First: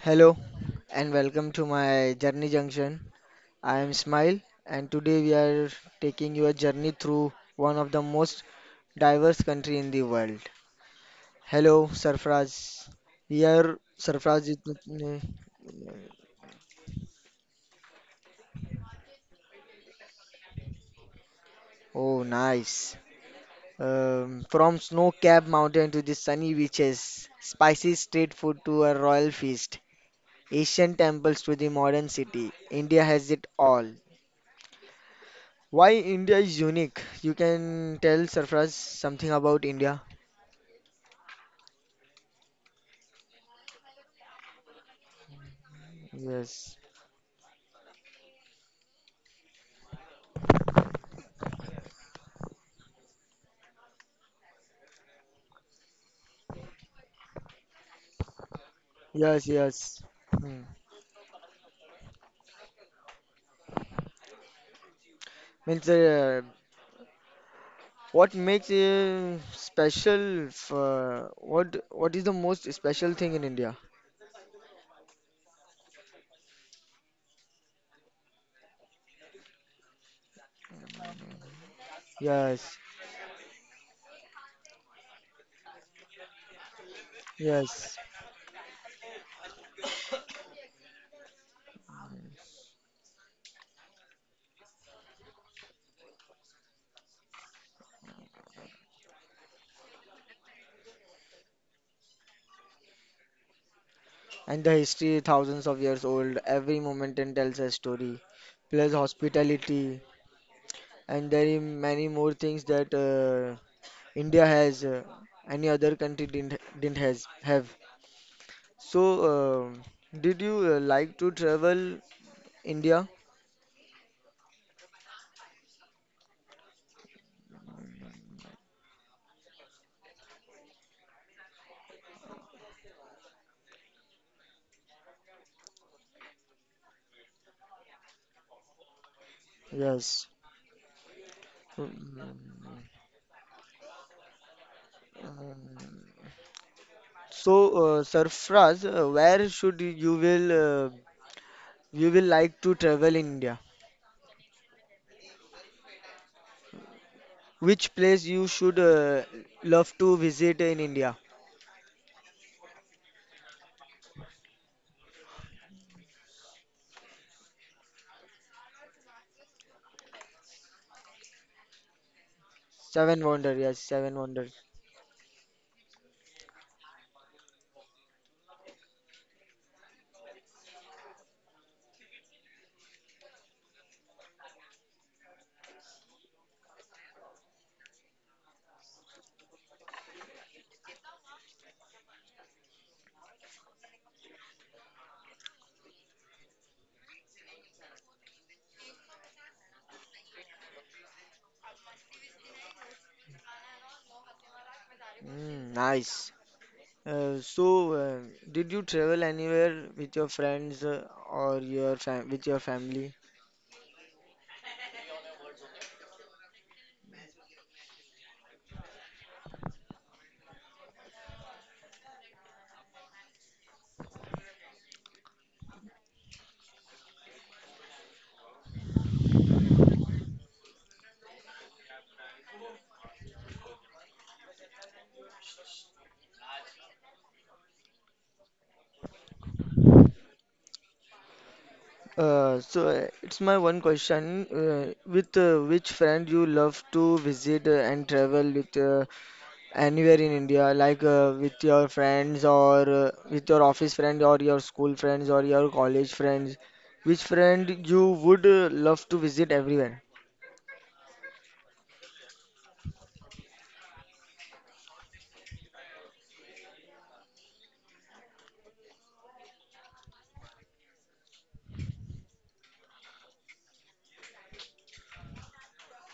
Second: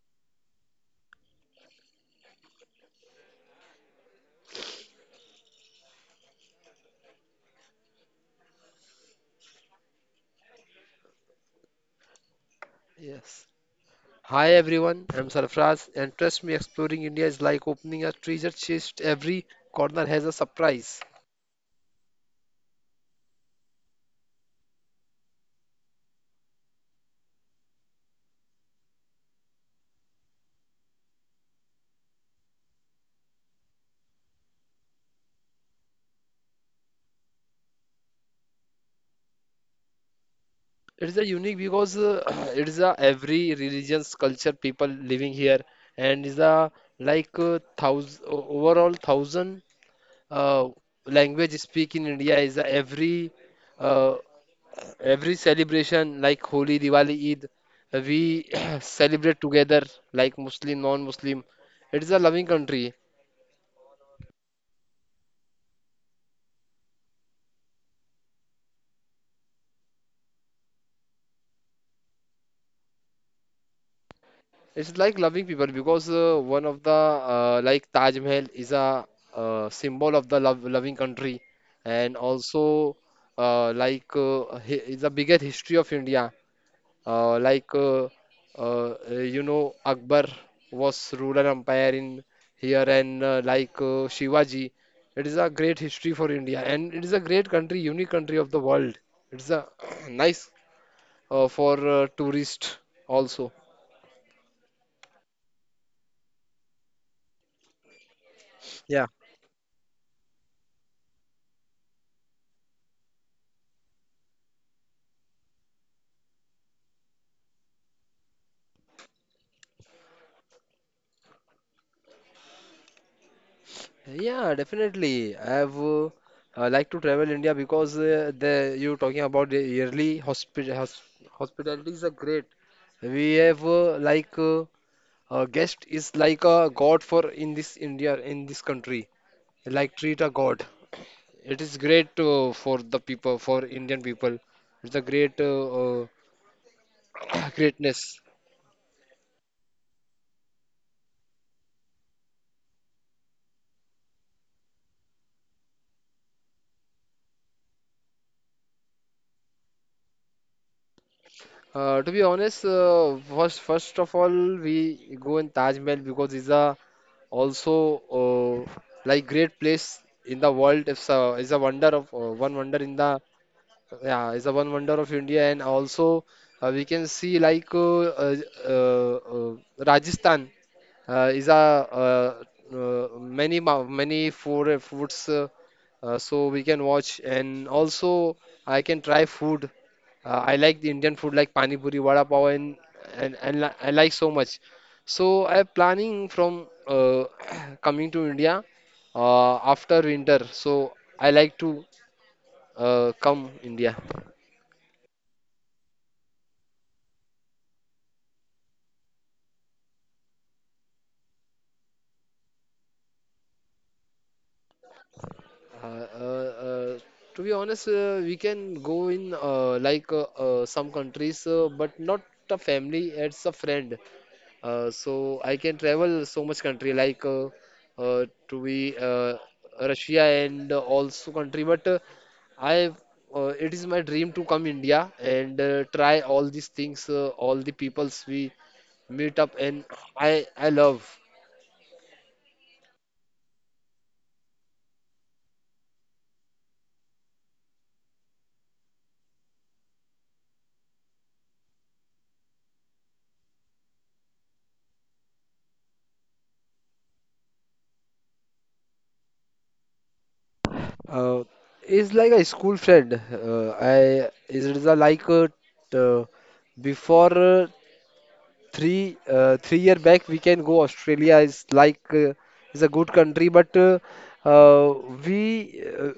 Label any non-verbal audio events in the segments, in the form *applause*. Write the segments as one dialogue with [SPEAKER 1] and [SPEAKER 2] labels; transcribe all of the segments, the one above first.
[SPEAKER 1] Hello and welcome to my Journey Junction. I am Smile and today we are taking your journey through one of the most diverse country in the world. Hello Sarfraz.
[SPEAKER 2] Yes.
[SPEAKER 1] Here Sarfraz
[SPEAKER 2] Hi
[SPEAKER 1] is.
[SPEAKER 2] everyone, I'm Sarfraz, and trust me, exploring India is like opening a treasure chest. Every corner has a surprise.
[SPEAKER 1] Oh, nice. From snow-capped mountain to the sunny beaches, spicy street food to a royal feast, Asian temples to the modern city, India has it all. Why India is unique? You can tell Sarfraz something about India.
[SPEAKER 2] It is a unique because *clears throat* it is a every religion's culture people living here, and is a
[SPEAKER 1] Yes,
[SPEAKER 2] like thousand overall thousand uh, language speak in India is a uh, every celebration like Holi, Diwali, Eid. We *clears throat* celebrate
[SPEAKER 1] yes,
[SPEAKER 2] together
[SPEAKER 1] yes.
[SPEAKER 2] like
[SPEAKER 1] Hmm.
[SPEAKER 2] Muslim, non-Muslim. It is a loving country.
[SPEAKER 1] Means what makes special? F What is the most special thing in India?
[SPEAKER 2] It's like loving people because one of the like Taj Mahal is a symbol of the love loving country, and also
[SPEAKER 1] Yes,
[SPEAKER 2] is a bigger history of India. Uh, like
[SPEAKER 1] yes.
[SPEAKER 2] uh, you know, Akbar was ruler empire in here, and Shivaji, it is a great history for India, and it is a great country, unique country of the world. It's a *clears throat* nice for tourist also.
[SPEAKER 1] And the history, thousands of years old. Every moment and tells a story. Plus hospitality, and there are many more things that India has. Any other country didn't has have. So, um did you like to travel India?
[SPEAKER 2] Yeah, definitely. I like to travel India because the you talking about the yearly hospitality is a great. We have a guest is like a god for in this India in this country. Like treat
[SPEAKER 1] Yes.
[SPEAKER 2] a god. It is great
[SPEAKER 1] Mm.
[SPEAKER 2] for the people for Indian people. It's a great *clears throat*
[SPEAKER 1] So,
[SPEAKER 2] greatness.
[SPEAKER 1] Sarfraz, where should you will like to travel in India? Which place you should love to visit in India?
[SPEAKER 2] To be honest, first of all, we go in Taj Mahal because it's a also like great place in the world. It's a wonder of one wonder in the
[SPEAKER 1] Seven Wonder, yes, Seven
[SPEAKER 2] yeah, it's
[SPEAKER 1] Wonder.
[SPEAKER 2] a one wonder of India, and also we can see like uh, Rajasthan is a many many food foods, so we can watch, and also I can try food. I like the Indian food like pani puri, vada pav, and I like so much. So I'm planning from *clears throat* coming to India after winter. So I like to come India.
[SPEAKER 1] Mm, nice. So, did you travel anywhere with your friends or your fam with your family?
[SPEAKER 2] Uh, uh, uh, to be honest, we can go in some countries, but not a family, it's a friend. So I can travel so much country like to be Russia and also country. But I it is my dream to come India and try all these things, all the peoples we meet up, and I love.
[SPEAKER 1] So it's my one question. With which friend you love to visit and travel with anywhere in India, like with your friends or with your office friend or your school friends or your college friends? Which friend you would love to visit everywhere?
[SPEAKER 2] Uh, is like a school friend. I is it is a like uh, before. 3 year back we can go Australia is like is a good country but uh, we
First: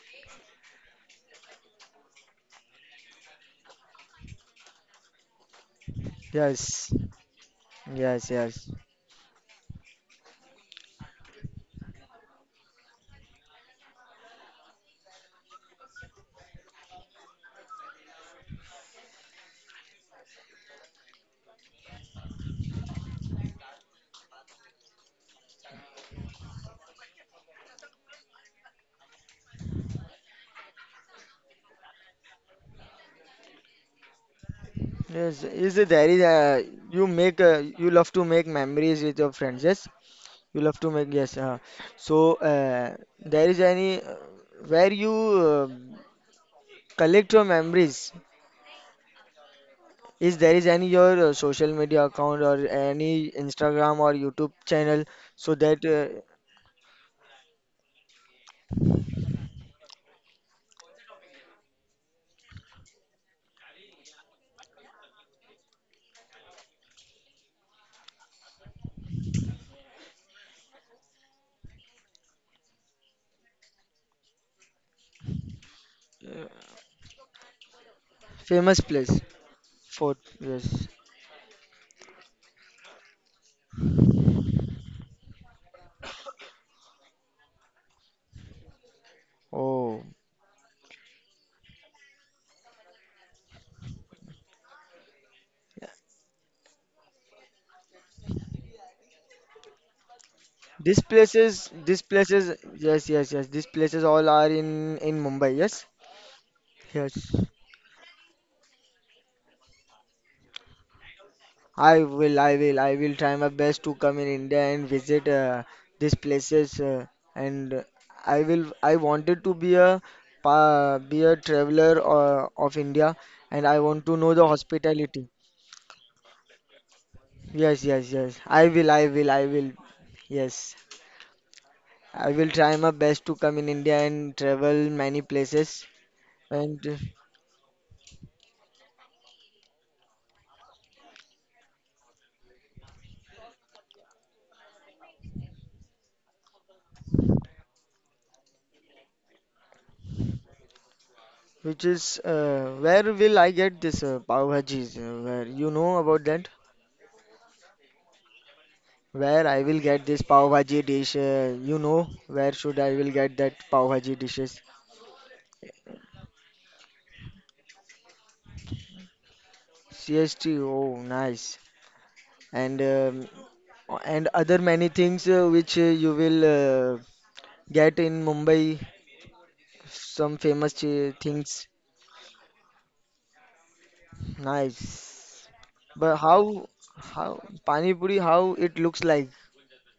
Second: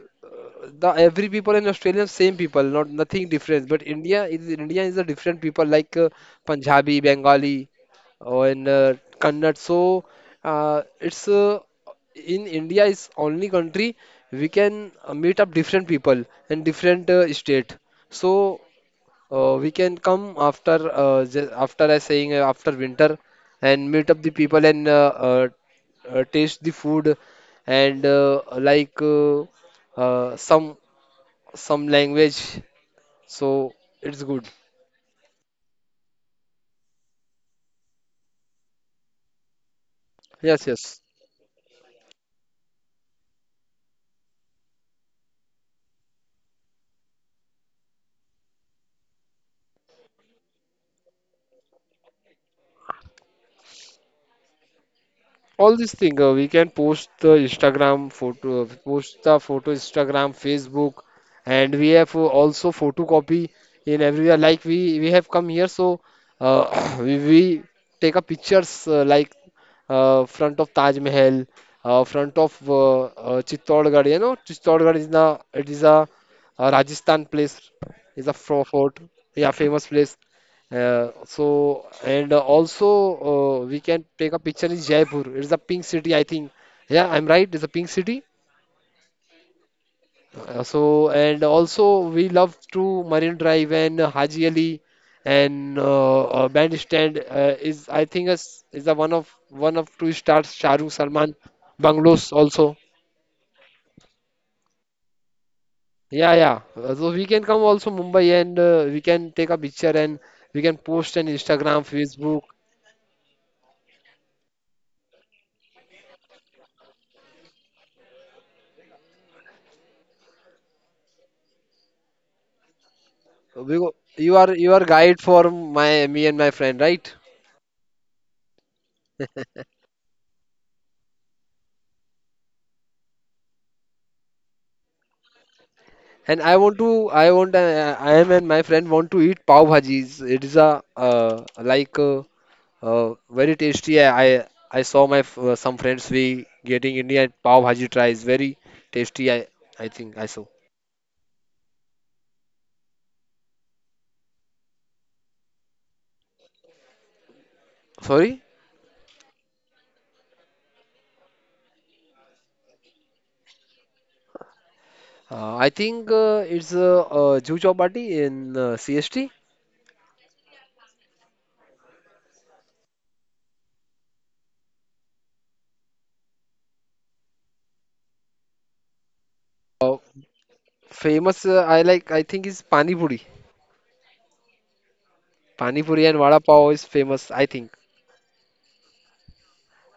[SPEAKER 2] the every people in Australia same people not nothing different but India is a different people like
[SPEAKER 1] Yes,
[SPEAKER 2] Punjabi Bengali
[SPEAKER 1] yes,
[SPEAKER 2] or in
[SPEAKER 1] yes,
[SPEAKER 2] Kannada so it's in India is only country we can meet up different people in different state so we can come after after I saying after winter and meet up the people and taste the food and uh, some some language. So it's good.
[SPEAKER 1] yes. Is it there is you make you love to make memories with your friends? Yes. You
[SPEAKER 2] Yes,
[SPEAKER 1] love to
[SPEAKER 2] yes.
[SPEAKER 1] make, yes. So, there is any where you collect your memories. Is there is any your social media account or any Instagram or YouTube channel so
[SPEAKER 2] All
[SPEAKER 1] that
[SPEAKER 2] these things we can post the instagram photo post the photo instagram facebook and we have also photocopy in everywhere like we have come here so uh, *coughs* *clears throat* we take a pictures like front of Taj Mahal, front of Chittorgarh. You know, Chittorgarh is the it is a, Rajasthan place, is a
[SPEAKER 1] famous
[SPEAKER 2] fort,
[SPEAKER 1] place
[SPEAKER 2] yeah, famous
[SPEAKER 1] for
[SPEAKER 2] place.
[SPEAKER 1] yes.
[SPEAKER 2] So and also we can take a picture in Jaipur. It's a pink city, I think. Yeah, I'm right. It's a pink city.
[SPEAKER 1] Oh,
[SPEAKER 2] So and also we love to Marine Drive and Haji Ali and Bandstand is I think is a one of two stars Shahrukh Salman
[SPEAKER 1] these
[SPEAKER 2] bungalows
[SPEAKER 1] places,
[SPEAKER 2] also.
[SPEAKER 1] yes, yes, yes. These places all are in Mumbai. Yes,
[SPEAKER 2] Yeah, yeah. So we
[SPEAKER 1] yes.
[SPEAKER 2] can come also Mumbai and we can take a picture and we can post on Instagram, Facebook.
[SPEAKER 1] I will try my best to come in India and visit these places. And I wanted to be a pa be a traveler of India, and I
[SPEAKER 2] Because
[SPEAKER 1] want to know the
[SPEAKER 2] you are guide
[SPEAKER 1] hospitality.
[SPEAKER 2] for my me and my friend, right?
[SPEAKER 1] Yes, yes, yes. I will. Yes, I will try my best to come in India and travel many places.
[SPEAKER 2] And I want
[SPEAKER 1] And
[SPEAKER 2] to I want I am and my friend want to eat pav bhajis. It is a very tasty. I saw my some friends we getting Indian pav bhaji tries very tasty. I think I saw.
[SPEAKER 1] which is where will I get this pav bhajis? Where you know about that?
[SPEAKER 2] Sorry,
[SPEAKER 1] Where I will get this pav bhaji dish, you know, where should I will get that pav bhaji dishes?
[SPEAKER 2] I think it's Juhu Chowpatty in CST.
[SPEAKER 1] CST, oh nice. And um, and other many things which you will get in Mumbai,
[SPEAKER 2] Uh,
[SPEAKER 1] some famous
[SPEAKER 2] famous
[SPEAKER 1] things.
[SPEAKER 2] I like I think is Pani Puri.
[SPEAKER 1] Nice.
[SPEAKER 2] Pani Puri
[SPEAKER 1] But
[SPEAKER 2] and Vada
[SPEAKER 1] how
[SPEAKER 2] Pav is famous
[SPEAKER 1] how
[SPEAKER 2] I think.
[SPEAKER 1] pani puri how it looks like?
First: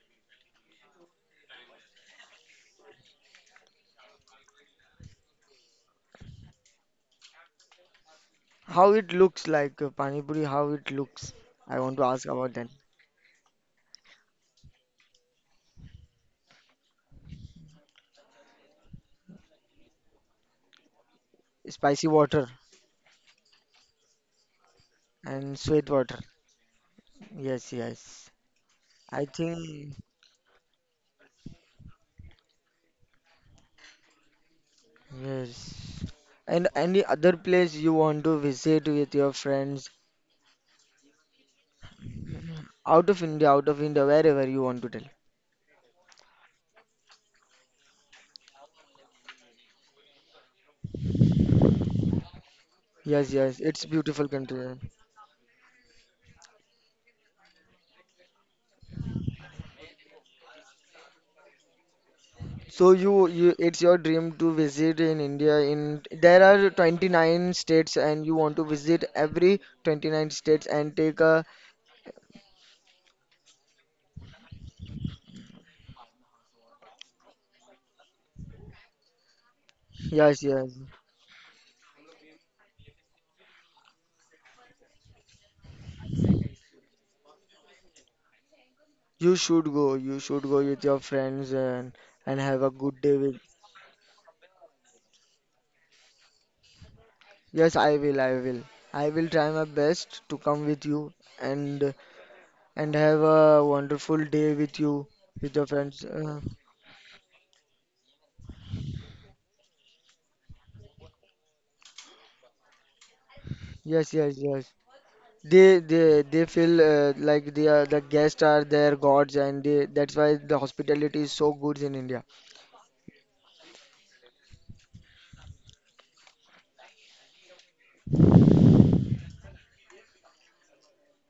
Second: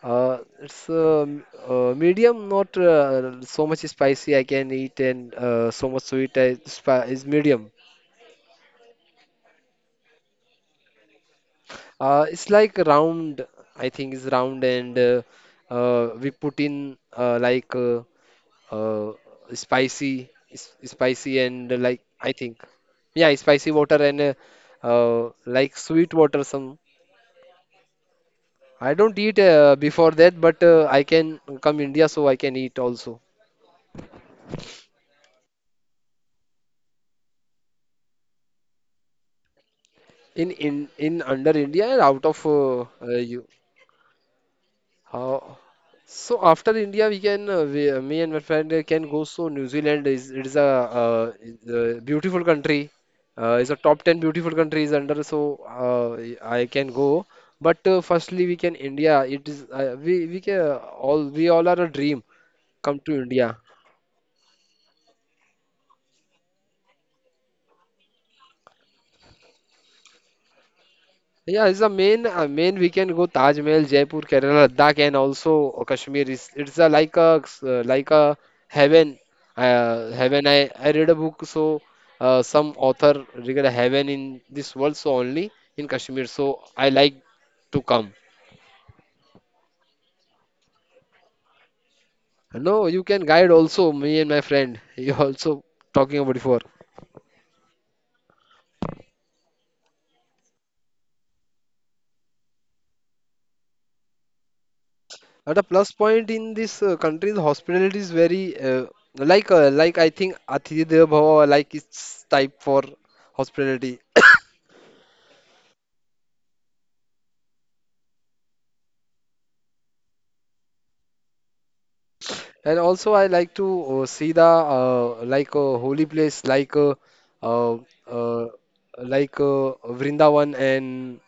[SPEAKER 2] It's medium, not so much spicy I can eat, and so much sweet is medium.
[SPEAKER 1] How it looks like pani puri how it looks? I want to ask
[SPEAKER 2] It's
[SPEAKER 1] about that.
[SPEAKER 2] like round, I think it's round, and we put in uh, spicy, and like
[SPEAKER 1] Spicy
[SPEAKER 2] I
[SPEAKER 1] water
[SPEAKER 2] think, yeah, spicy water and
[SPEAKER 1] and
[SPEAKER 2] like
[SPEAKER 1] sweet
[SPEAKER 2] sweet
[SPEAKER 1] water.
[SPEAKER 2] water. Some
[SPEAKER 1] Yes, yes.
[SPEAKER 2] I don't
[SPEAKER 1] I
[SPEAKER 2] eat
[SPEAKER 1] think.
[SPEAKER 2] before that, but I can come India, so I can eat also.
[SPEAKER 1] Yes. And any other place you want to visit with your friends
[SPEAKER 2] In in under India and out of you
[SPEAKER 1] Out of India, wherever you want to tell.
[SPEAKER 2] how so after India we can me and my friend can go so New Zealand is it is a beautiful country
[SPEAKER 1] Yes, yes,
[SPEAKER 2] is a
[SPEAKER 1] it's
[SPEAKER 2] top 10
[SPEAKER 1] beautiful
[SPEAKER 2] beautiful
[SPEAKER 1] country.
[SPEAKER 2] countries under so uh, I can go but firstly we can India it is we can all we all are a dream
[SPEAKER 1] So
[SPEAKER 2] come to India.
[SPEAKER 1] it's your dream to visit in India. In there are 29 states, and you want to visit every 29 states and take a
[SPEAKER 2] Yeah, it's the main main we can go Taj Mahal, Jaipur, Kerala, Ladakh, and also Kashmir. Like a heaven.
[SPEAKER 1] yes,
[SPEAKER 2] Heaven. I,
[SPEAKER 1] yes.
[SPEAKER 2] I read a book, so some author regard heaven in this world, so only in Kashmir. So I like to come.
[SPEAKER 1] You should go. You should go with your friends and have a
[SPEAKER 2] No,
[SPEAKER 1] good
[SPEAKER 2] you
[SPEAKER 1] day
[SPEAKER 2] can
[SPEAKER 1] with.
[SPEAKER 2] guide also me and my friend. *laughs* You also talking about before.
[SPEAKER 1] Yes, I will. I will. I will try my best to come with you and and have a wonderful day with you, with
[SPEAKER 2] At a
[SPEAKER 1] your
[SPEAKER 2] plus
[SPEAKER 1] friends.
[SPEAKER 2] point in this country, the hospitality is very like I think Atithi Devo Bhava, like it's type for hospitality.
[SPEAKER 1] Yes, yes, yes. They feel like they are the guests are their gods, and they, that's why the hospitality is so good in India.
[SPEAKER 2] And also, I like to see the like a holy place, like uh, uh, like uh, Vrindavan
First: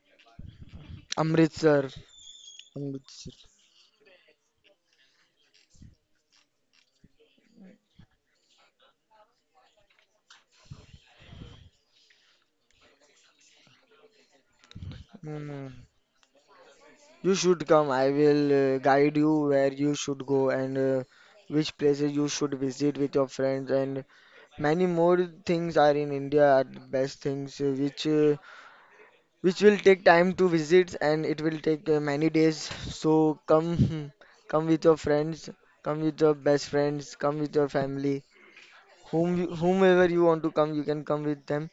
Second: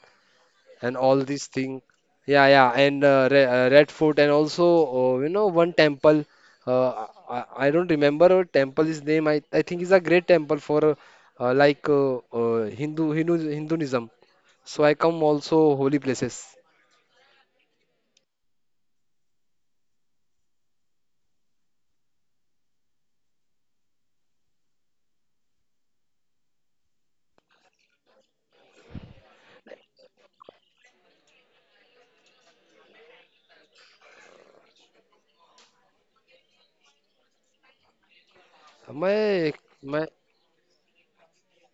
[SPEAKER 2] and all these things.
[SPEAKER 1] Amritsar,
[SPEAKER 2] Yeah, yeah, and
[SPEAKER 1] Amritsar.
[SPEAKER 2] Re Red Fort, and also you know one temple. I don't remember a temple is name. I think is a great temple for Hinduism. So I come
[SPEAKER 1] Hmm.
[SPEAKER 2] also holy places.
[SPEAKER 1] You should come. I will guide you where you should go and which places you should visit with your friends and many more things are in India are the best things which will take time to visit and it will take many days. So come, *laughs* come with your friends, come with your best friends, come with your family,
[SPEAKER 2] My
[SPEAKER 1] whomever
[SPEAKER 2] my
[SPEAKER 1] you want to come, you can come with them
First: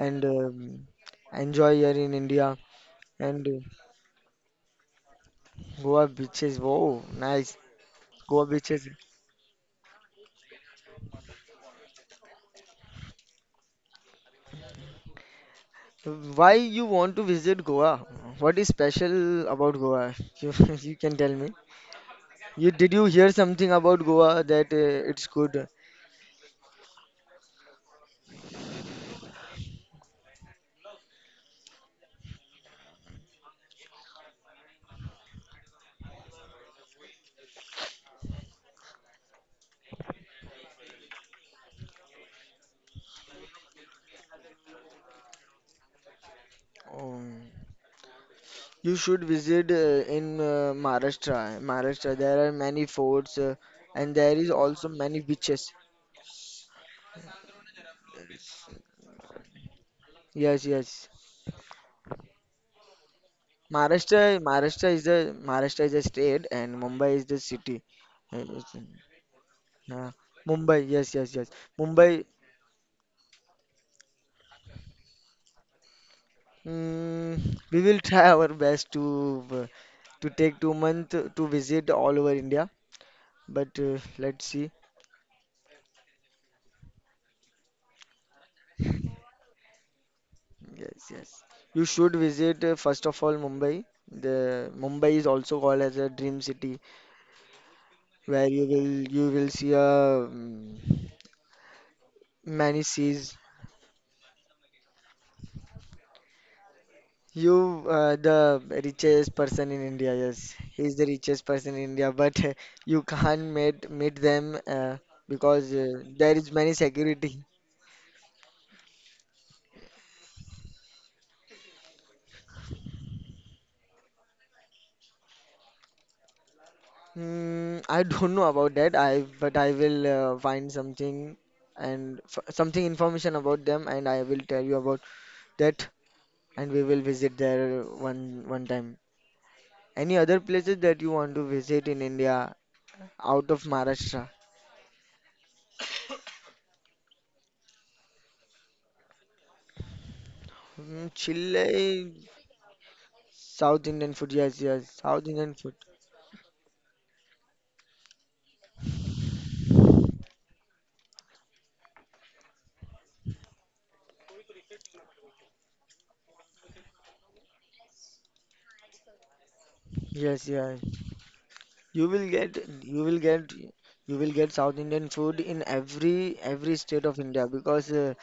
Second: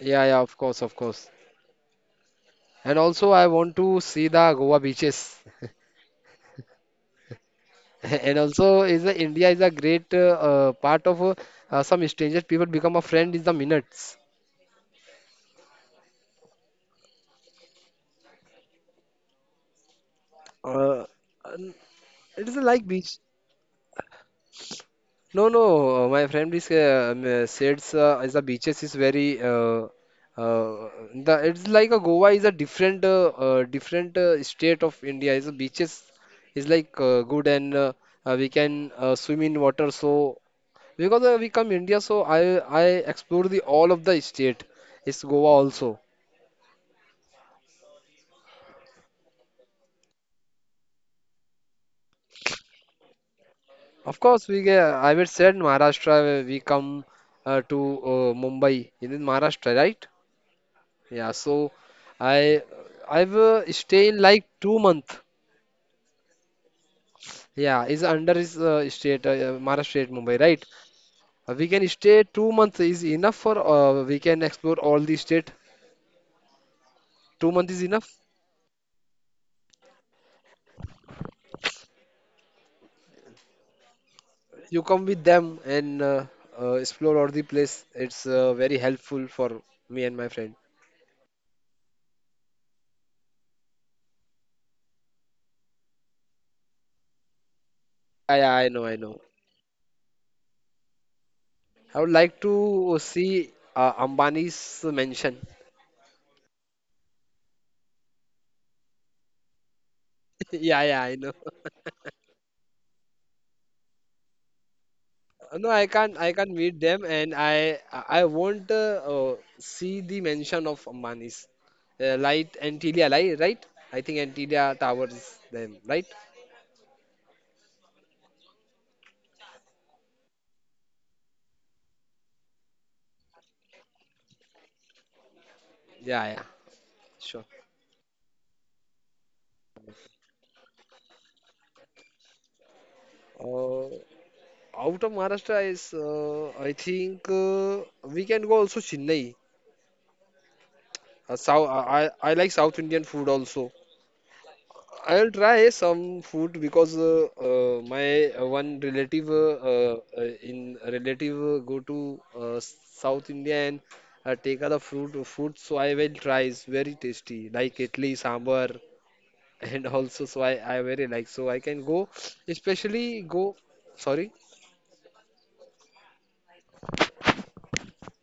[SPEAKER 2] Yeah, yeah, of course, of course.
[SPEAKER 1] enjoy here in India.
[SPEAKER 2] And also, I
[SPEAKER 1] And
[SPEAKER 2] want to see the Goa beaches.
[SPEAKER 1] Goa beaches, wow, nice.
[SPEAKER 2] *laughs* And
[SPEAKER 1] Goa
[SPEAKER 2] also,
[SPEAKER 1] beaches.
[SPEAKER 2] is a, India is a great part of some strangers. People become a friend in the minutes.
[SPEAKER 1] Why you want to visit Goa? What is special about Goa? *laughs* You, you
[SPEAKER 2] Uh,
[SPEAKER 1] can tell me.
[SPEAKER 2] n- it is
[SPEAKER 1] You
[SPEAKER 2] like
[SPEAKER 1] did you
[SPEAKER 2] beach.
[SPEAKER 1] hear something about Goa that it's
[SPEAKER 2] No, no,
[SPEAKER 1] good?
[SPEAKER 2] uh, my friend is says is the beaches is very uh, the it's like a Goa is a different different state of India. Is the beaches is like good and we can swim in water. So because we come India, so I explore the all of the state. It's Goa also.
[SPEAKER 1] Um, You should visit in Maharashtra. Maharashtra, there are many forts and
[SPEAKER 2] Of
[SPEAKER 1] there
[SPEAKER 2] course,
[SPEAKER 1] is
[SPEAKER 2] we get,
[SPEAKER 1] also
[SPEAKER 2] I
[SPEAKER 1] many
[SPEAKER 2] would said
[SPEAKER 1] beaches.
[SPEAKER 2] Maharashtra. We come to Mumbai in Maharashtra, right?
[SPEAKER 1] Yes, yes.
[SPEAKER 2] Yeah. So I I've stay in like two month.
[SPEAKER 1] Maharashtra is a state and Mumbai is the city.
[SPEAKER 2] Yeah, is under
[SPEAKER 1] Uh,
[SPEAKER 2] is
[SPEAKER 1] it's,
[SPEAKER 2] state Maharashtra state
[SPEAKER 1] uh,
[SPEAKER 2] Mumbai, right?
[SPEAKER 1] Mumbai, yes, yes, yes.
[SPEAKER 2] We can stay
[SPEAKER 1] Mumbai.
[SPEAKER 2] 2 months is enough for we can explore all the state. Two
[SPEAKER 1] Mm,
[SPEAKER 2] month is
[SPEAKER 1] we will
[SPEAKER 2] enough.
[SPEAKER 1] *laughs* try our best to take 2 month to visit all over India, but let's see.
[SPEAKER 2] You come with them and explore all the place. It's very helpful for me and my friend.
[SPEAKER 1] Yes, yes. You should visit first of all Mumbai. The Mumbai is also called as a dream city
[SPEAKER 2] Yeah,
[SPEAKER 1] where
[SPEAKER 2] yeah, I know, I know.
[SPEAKER 1] you will see a um,
[SPEAKER 2] I would like
[SPEAKER 1] many
[SPEAKER 2] to
[SPEAKER 1] seas.
[SPEAKER 2] see Ambani's mansion. *laughs*
[SPEAKER 1] You the richest person in India. Yes,
[SPEAKER 2] Yeah,
[SPEAKER 1] he is
[SPEAKER 2] yeah,
[SPEAKER 1] the
[SPEAKER 2] I know.
[SPEAKER 1] richest person in India. But *laughs* you can't meet them
[SPEAKER 2] No,
[SPEAKER 1] because
[SPEAKER 2] I can't. I
[SPEAKER 1] there is
[SPEAKER 2] can't
[SPEAKER 1] many
[SPEAKER 2] meet them, and
[SPEAKER 1] security.
[SPEAKER 2] I won't see the mansion of Ambani's light Antilia light, right? I think Antilia Towers then, right?
[SPEAKER 1] Hmm, I don't know about that. I but I will find something and f something information about them and I will tell you about that
[SPEAKER 2] Yeah, yeah,
[SPEAKER 1] and we will visit
[SPEAKER 2] sure.
[SPEAKER 1] there one time. Any other places that you want to visit in India out of
[SPEAKER 2] Uh,
[SPEAKER 1] Maharashtra?
[SPEAKER 2] out of Maharashtra is I think we can go also Chennai.
[SPEAKER 1] Mm,
[SPEAKER 2] South, I,
[SPEAKER 1] Chile,
[SPEAKER 2] I I like South Indian food also.
[SPEAKER 1] South Indian food. Yes, yes, South
[SPEAKER 2] I'll
[SPEAKER 1] Indian
[SPEAKER 2] try
[SPEAKER 1] food.
[SPEAKER 2] some food because my one relative in relative go to South India and take out the fruit food. So I will try. It's very tasty, like idli, sambar, *laughs* and also so
[SPEAKER 1] Yes, yes.
[SPEAKER 2] I very like. So I can
[SPEAKER 1] You
[SPEAKER 2] go,
[SPEAKER 1] will get you
[SPEAKER 2] especially
[SPEAKER 1] will get
[SPEAKER 2] go.
[SPEAKER 1] you
[SPEAKER 2] Sorry,
[SPEAKER 1] will get South Indian food in every state of India because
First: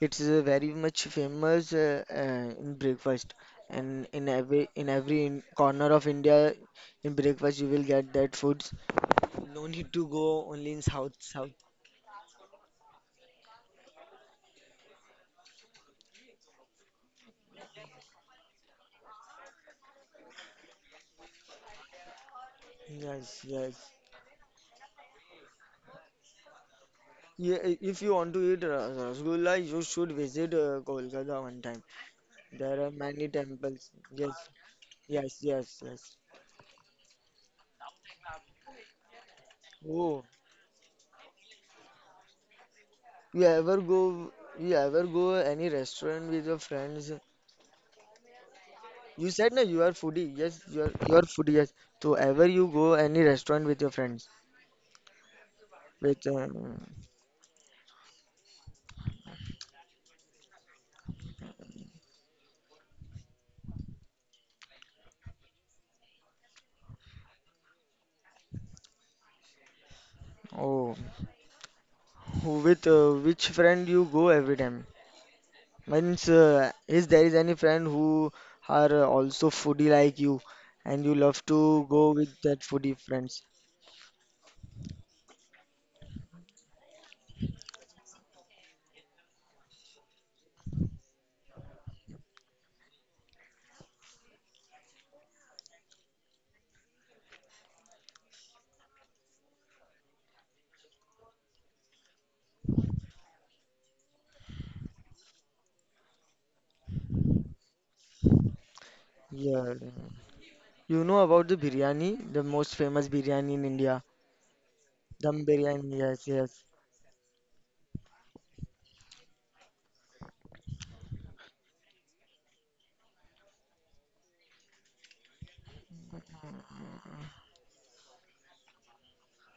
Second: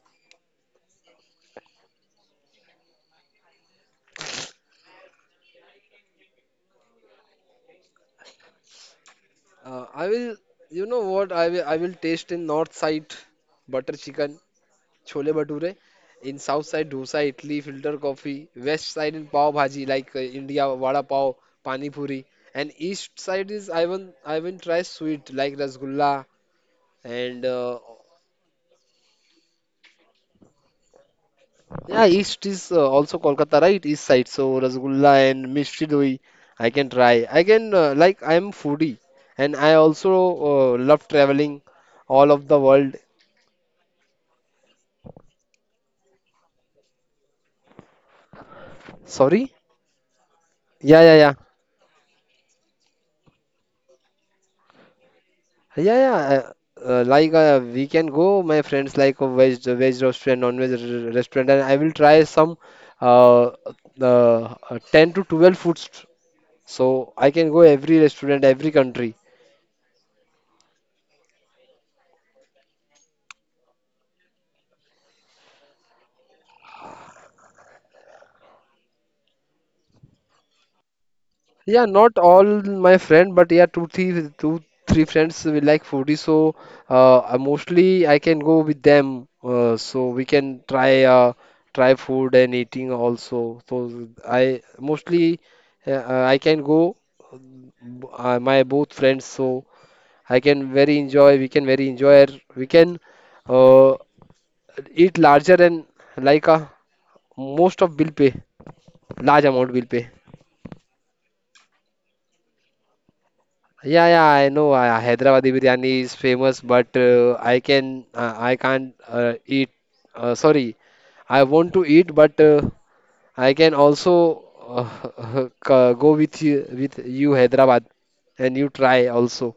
[SPEAKER 1] it's very much famous in breakfast and in every in every in corner of India in breakfast you will get that food. No need to
[SPEAKER 2] I will.
[SPEAKER 1] go only in
[SPEAKER 2] You know
[SPEAKER 1] South
[SPEAKER 2] what?
[SPEAKER 1] South.
[SPEAKER 2] I will taste in north side butter chicken Chole Bhature. In south side, dosa, idli, filter coffee. West side in pav bhaji, like India, vada pav, pani puri. And east
[SPEAKER 1] Yes,
[SPEAKER 2] side is
[SPEAKER 1] yes.
[SPEAKER 2] I even try sweet like rasgulla and
[SPEAKER 1] Yeah, if you want to eat rasgulla, you should visit Kolkata one time.
[SPEAKER 2] yeah, east is
[SPEAKER 1] There are
[SPEAKER 2] also
[SPEAKER 1] many
[SPEAKER 2] Kolkata, right?
[SPEAKER 1] temples.
[SPEAKER 2] East side, so
[SPEAKER 1] Yes,
[SPEAKER 2] rasgulla
[SPEAKER 1] yes,
[SPEAKER 2] and
[SPEAKER 1] yes,
[SPEAKER 2] mishti
[SPEAKER 1] yes.
[SPEAKER 2] doi I can try. I can like I am foodie and I also
[SPEAKER 1] Oh,
[SPEAKER 2] love traveling all of the world.
[SPEAKER 1] you ever go? You ever go any restaurant with your friends? You
[SPEAKER 2] Sorry?
[SPEAKER 1] said na you are foodie. Yes,
[SPEAKER 2] Yeah, yeah,
[SPEAKER 1] you are
[SPEAKER 2] yeah.
[SPEAKER 1] foodie. Yes. So ever you go any restaurant with your friends?
[SPEAKER 2] Yeah, yeah.
[SPEAKER 1] With
[SPEAKER 2] Like we can go, my friends, like a veg restaurant, restaurant, and I will try some uh, 10 to 12 foods. So I can go every restaurant, every country.
[SPEAKER 1] oh, who with which friend you go every time? Means, is there is any friend who are also foodie like you, and you love to
[SPEAKER 2] Yeah,
[SPEAKER 1] go
[SPEAKER 2] not
[SPEAKER 1] with
[SPEAKER 2] all
[SPEAKER 1] that foodie
[SPEAKER 2] my friend,
[SPEAKER 1] friends?
[SPEAKER 2] but yeah, two, three friends will like foodie, so mostly I can go with them. So we can try try food and eating also. So I mostly I can go um, my both friends, so I can very enjoy. We can very enjoy. We can uh, eat larger and like a most of bill pay large
[SPEAKER 1] Yeah,
[SPEAKER 2] amount bill pay.
[SPEAKER 1] you know about the biryani, the most famous biryani in India,
[SPEAKER 2] Yeah, yeah, I know.
[SPEAKER 1] dum
[SPEAKER 2] Hyderabadi
[SPEAKER 1] biryani.
[SPEAKER 2] biryani is
[SPEAKER 1] Yes, yes.
[SPEAKER 2] famous, but I can't eat. Sorry, I want to eat, but I can also *laughs* go with you Hyderabad, and you try also.